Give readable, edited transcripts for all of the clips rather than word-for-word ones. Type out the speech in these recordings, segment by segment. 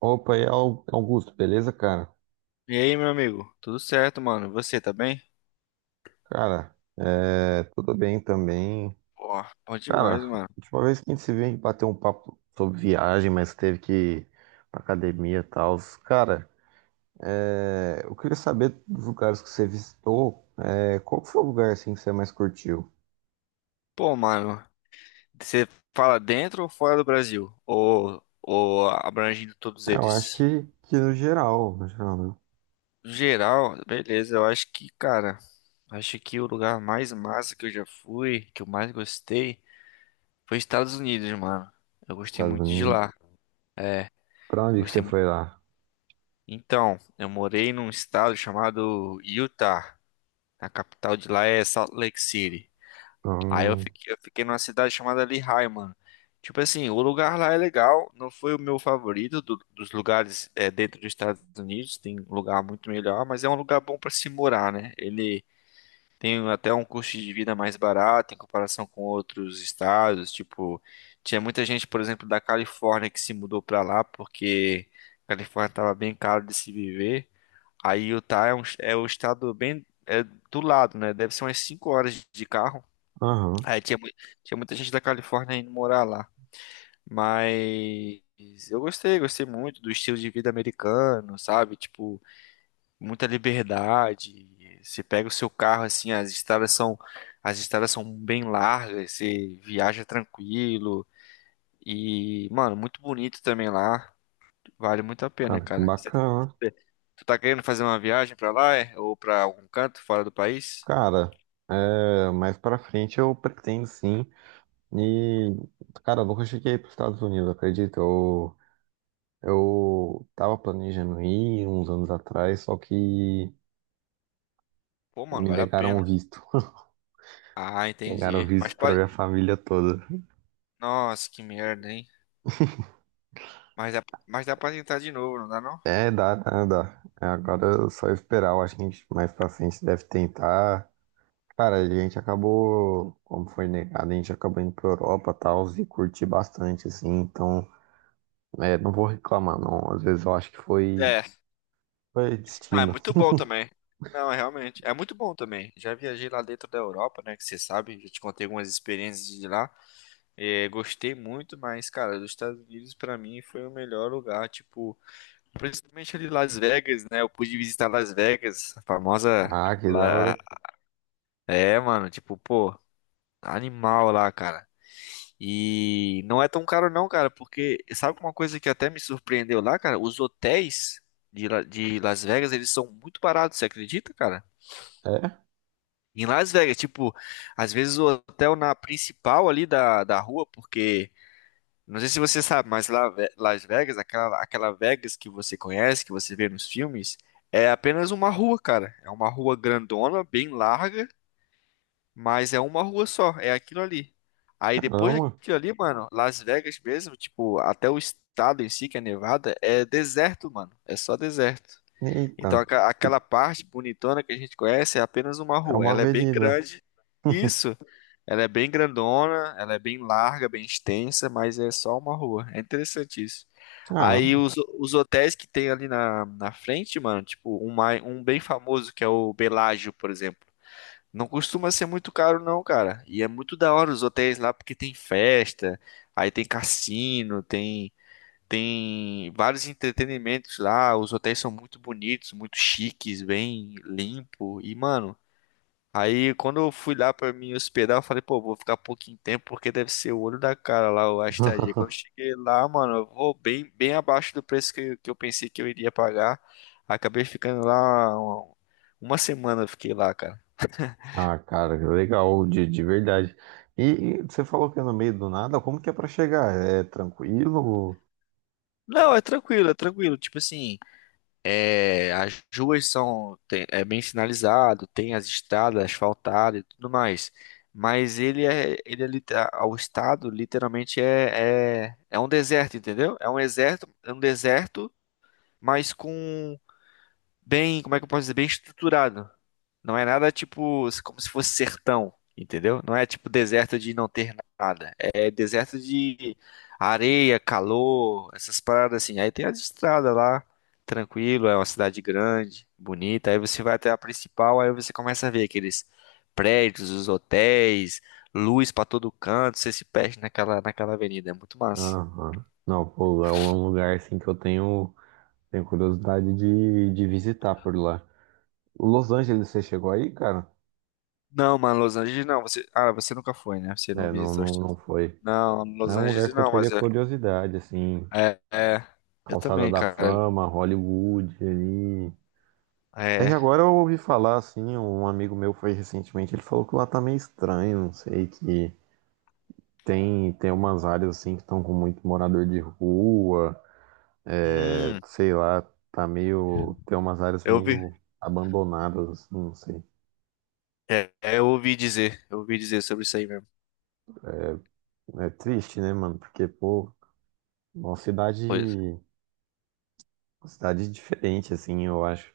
Opa, e aí, Augusto, beleza, cara? E aí, meu amigo? Tudo certo, mano? E você tá bem? Cara, tudo bem também. Pô, bom Cara, demais, a mano. última vez que a gente se viu, a gente bateu um papo sobre viagem, mas teve que ir pra academia e tal. Cara, eu queria saber dos lugares que você visitou, é, qual que foi o lugar assim que você mais curtiu? Pô, mano, você fala dentro ou fora do Brasil? Ou abrangindo todos É, eu acho eles? que no geral, no geral, né? No geral, beleza, eu acho que, cara, acho que o lugar mais massa que eu já fui, que eu mais gostei, foi Estados Unidos, mano. Eu gostei Estados muito de lá. Unidos. Pra onde que você Gostei muito. foi lá? Então, eu morei num estado chamado Utah. A capital de lá é Salt Lake City. Aí eu Hum. fiquei, eu fiquei numa cidade chamada Lehigh, mano. Tipo assim, o lugar lá é legal, não foi o meu favorito dos lugares dentro dos Estados Unidos, tem lugar muito melhor, mas é um lugar bom pra se morar, né? Ele tem até um custo de vida mais barato em comparação com outros estados, tipo, tinha muita gente, por exemplo, da Califórnia que se mudou pra lá porque a Califórnia tava bem caro de se viver. Aí Utah é é um estado bem do lado, né? Deve ser umas 5 horas de carro. Aham. Aí tinha, mui- Tinha muita gente da Califórnia indo morar lá. Mas eu gostei, gostei muito do estilo de vida americano, sabe? Tipo, muita liberdade. Você pega o seu carro assim, as estradas são, As estradas são bem largas, você viaja tranquilo. E, mano, muito bonito também lá. Vale muito a pena, Cara, que cara. Bacana. você- Tu tá querendo fazer uma viagem pra lá, é? Ou pra algum canto fora do país? Cara, mais pra frente eu pretendo sim. E, cara, eu nunca cheguei para os Estados Unidos, acredito. Eu tava planejando ir uns anos atrás, só que Pô, mano, me vale a negaram o pena. visto. Ah, Negaram o entendi. visto Mas para pode. minha família toda. Nossa, que merda, hein? Mas dá pra tentar de novo, não dá não? É, dá. É, agora é só esperar. Eu acho que a gente mais pra frente deve tentar. Cara, a gente acabou, como foi negado, a gente acabou indo pra Europa e tal, e curti bastante, assim. Então, é, não vou reclamar, não. Às vezes eu acho que É, foi ah, é destino. muito bom também. Não, é realmente, é muito bom também. Já viajei lá dentro da Europa, né, que você sabe, já te contei algumas experiências de lá. É, gostei muito, mas, cara, dos Estados Unidos pra mim foi o melhor lugar, tipo, principalmente ali Las Vegas, né? Eu pude visitar Las Vegas, a famosa Ah, que da lá, hora. é, mano, tipo, pô, animal lá, cara. E não é tão caro não, cara, porque sabe uma coisa que até me surpreendeu lá, cara? Os hotéis de Las Vegas, eles são muito baratos, você acredita, cara? É, Em Las Vegas, tipo, às vezes o hotel na principal ali da rua, porque, não sei se você sabe, mas lá, Las Vegas, aquela Vegas que você conhece, que você vê nos filmes, é apenas uma rua, cara. É uma rua grandona, bem larga, mas é uma rua só, é aquilo ali. Aí depois caramba. daquilo ali, mano, Las Vegas mesmo, tipo, até o estado em si, que é Nevada, é deserto, mano. É só deserto. Eita, Então aquela parte bonitona que a gente conhece é apenas uma é rua. uma Ela é bem avenida. grande. Isso, ela é bem grandona, ela é bem larga, bem extensa, mas é só uma rua. É interessante isso. Caramba. Aí os hotéis que tem ali na frente, mano, tipo, um bem famoso que é o Bellagio, por exemplo. Não costuma ser muito caro, não, cara. E é muito da hora os hotéis lá porque tem festa, aí tem cassino, tem vários entretenimentos lá. Os hotéis são muito bonitos, muito chiques, bem limpo. E, mano, aí quando eu fui lá pra me hospedar, eu falei, pô, vou ficar pouquinho tempo porque deve ser o olho da cara lá a estadia. Quando eu cheguei lá, mano, eu vou bem abaixo do preço que eu pensei que eu iria pagar. Acabei ficando lá 1 semana, eu fiquei lá, cara. Ah, cara, legal, de verdade. E, você falou que é no meio do nada, como que é pra chegar? É tranquilo? Não, é tranquilo, é tranquilo. Tipo assim, é, as ruas são tem- é bem sinalizado, tem as estradas asfaltadas e tudo mais. Mas o estado literalmente é um deserto, entendeu? É um deserto, mas com bem, como é que eu posso dizer, bem estruturado. Não é nada tipo como se fosse sertão, entendeu? Não é tipo deserto de não ter nada. É deserto de areia, calor, essas paradas assim. Aí tem as estradas lá, tranquilo, é uma cidade grande, bonita. Aí você vai até a principal, aí você começa a ver aqueles prédios, os hotéis, luz pra todo canto, você se perde naquela avenida, é muito massa. Aham. Não, pô, é um lugar assim que eu tenho curiosidade de visitar por lá. Los Angeles, você chegou aí, cara? Não, mano, Los Angeles não. Você, ah, você nunca foi, né? Você não É, visitou os Estados não Unidos. foi. Não, É Los um Angeles lugar que eu não, mas teria é. curiosidade, assim, É, é. Eu Calçada também, da cara. Fama, Hollywood ali. É que É. agora eu ouvi falar, assim, um amigo meu foi recentemente, ele falou que lá tá meio estranho, não sei, que tem umas áreas, assim, que estão com muito morador de rua, é, Hum, sei lá, tá meio, tem umas áreas eu ouvi. meio abandonadas, assim, não sei. É, é, eu ouvi dizer. Eu ouvi dizer sobre isso aí mesmo. É triste, né, mano, porque, pô, uma cidade Pois, cidade diferente, assim, eu acho.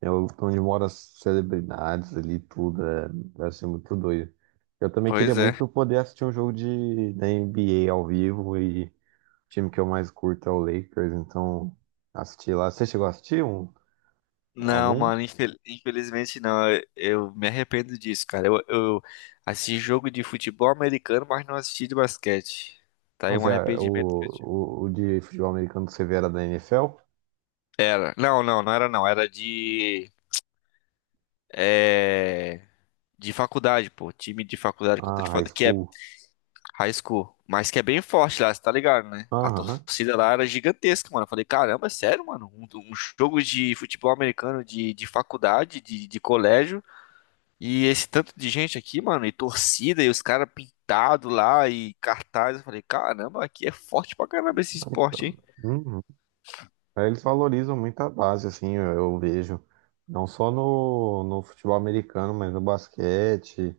É onde moram as celebridades ali, tudo. É, deve ser muito doido. Eu também queria pois é. muito poder assistir um jogo de, da NBA ao vivo, e o time que eu mais curto é o Lakers, então assisti lá. Você chegou a assistir um, Não, algum? mano, infelizmente não. Eu me arrependo disso, cara. Eu assisti jogo de futebol americano, mas não assisti de basquete. Tá aí Mas um é, arrependimento que eu tive. O de futebol americano que você vê era da NFL? Era. Não, não, não era não. Era de. É. De faculdade, pô. Time de faculdade contra de Ah, High faculdade, que é School. high school, mas que é bem forte lá, você tá ligado, né? A Aham. torcida lá era gigantesca, mano. Eu falei, caramba, é sério, mano? Um jogo de futebol americano de faculdade, de colégio, e esse tanto de gente aqui, mano, e torcida, e os caras pintados lá, e cartaz. Eu falei, caramba, aqui é forte pra caramba esse esporte, hein? Então, uhum. É, eles valorizam muito a base, assim, eu vejo. Não só no futebol americano, mas no basquete,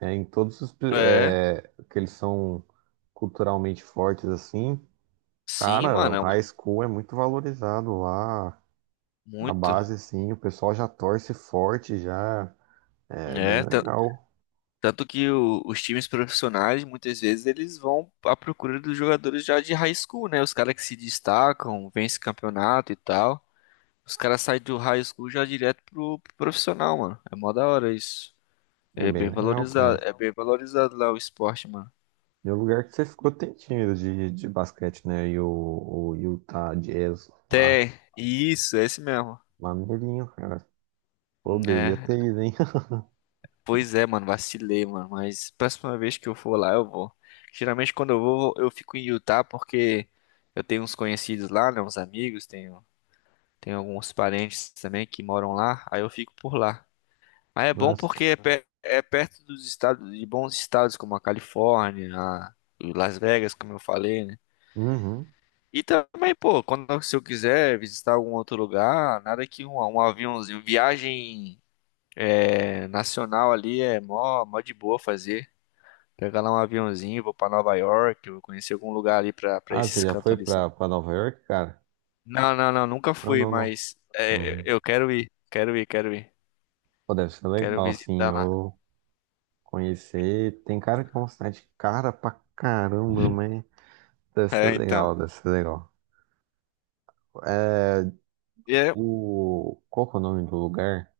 é, em todos os É, é, que eles são culturalmente fortes, assim. sim, Cara, o mano, é high school é muito valorizado lá. A muito. base, sim, o pessoal já torce forte, já. É É, bem tan- legal. Tanto que os times profissionais, muitas vezes, eles vão à procura dos jogadores já de high school, né? Os caras que se destacam, vencem campeonato e tal. Os caras saem do high school já direto pro profissional, mano. É mó da hora isso. É bem legal, cara. É bem valorizado lá o esporte, mano. E o lugar que você ficou tem time de basquete, né? E o Utah Jazz lá. Até, isso, é esse mesmo. Maneirinho, cara. Poderia É, ter ido, hein? pois é, mano, vacilei, mano. Mas próxima vez que eu for lá, eu vou. Geralmente quando eu vou, eu fico em Utah porque eu tenho uns conhecidos lá, né? Uns amigos, tenho tem alguns parentes também que moram lá, aí eu fico por lá. Mas é bom Mas, porque é, é perto dos estados, de bons estados como a Califórnia, a Las Vegas, como eu falei, né? uhum. E também, pô, quando se eu quiser visitar algum outro lugar, nada que um aviãozinho, viagem é, nacional ali é mó de boa fazer. Pegar lá um aviãozinho, vou pra Nova York, vou conhecer algum lugar ali pra Ah, você esses já cantos foi ali, sabe? Pra Nova York, cara? Não, não, não, nunca Não, fui, não, não. mas é, Hum. eu quero ir, quero ir, quero ir, Pô, deve ser quero legal, sim, visitar lá. eu conhecer. Tem cara que é uma cidade cara pra caramba, mas deve ser É, então. legal, deve ser legal. É, E é- o... Qual que é o nome do lugar?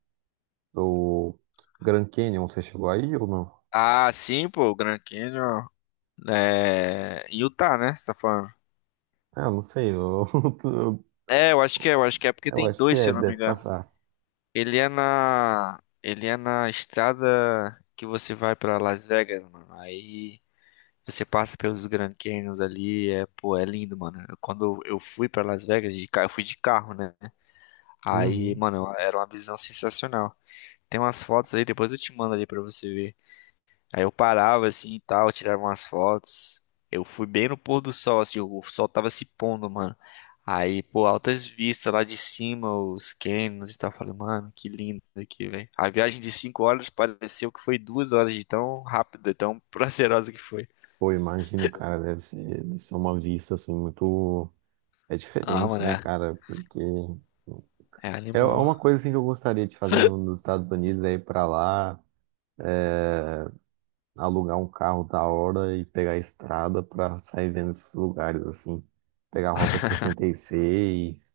O Grand Canyon, você chegou aí ou não? Ah, sim, pô, o Grand Canyon é em Utah, né? Você tá falando? Ah, eu não sei, eu, É, eu acho que é porque eu tem acho que dois, se é, eu não me deve engano. passar. Ele é na estrada que você vai pra Las Vegas, mano. Aí você passa pelos Grand Canyons ali, é, pô, é lindo, mano. Quando eu fui pra Las Vegas de carro, eu fui de carro, né? Aí, Uhum. mano, era uma visão sensacional. Tem umas fotos ali, depois eu te mando ali pra você ver. Aí eu parava assim e tal, tirava umas fotos. Eu fui bem no pôr do sol, assim, o sol tava se pondo, mano. Aí, pô, altas vistas lá de cima, os cânions e tal. Eu falei, mano, que lindo aqui, velho. A viagem de 5 horas pareceu que foi 2 horas de tão rápida, tão prazerosa que foi. Pô, imagino, cara, deve ser uma vista, assim, muito... É Ah, diferente, mano, né, é, cara? Porque... é é uma animal. coisa assim que eu gostaria de fazer nos Estados Unidos, é ir pra lá, alugar um carro da hora e pegar a estrada pra sair vendo esses lugares assim, pegar a Rota 66,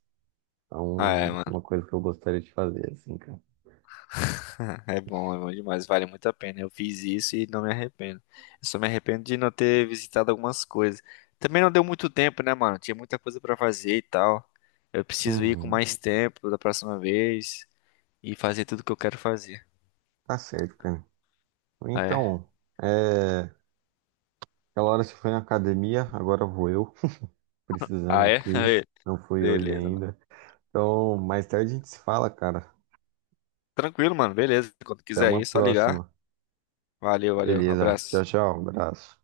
Ah, é, então mano. uma coisa que eu gostaria de fazer assim, cara. É bom demais, vale muito a pena. Eu fiz isso e não me arrependo. Eu só me arrependo de não ter visitado algumas coisas. Também não deu muito tempo, né, mano? Tinha muita coisa pra fazer e tal. Eu preciso ir com Uhum, mais tempo da próxima vez e fazer tudo que eu quero fazer. tá certo, cara. Ah, é? Então, é, aquela hora você foi na academia, agora vou eu, precisando Ah, é? aqui, não fui hoje Beleza, mano. ainda. Então, mais tarde a gente se fala, cara. Tranquilo, mano. Beleza. Quando Até quiser uma ir, é só ligar. próxima. Valeu, valeu. Beleza, tchau, Abraço. tchau, abraço.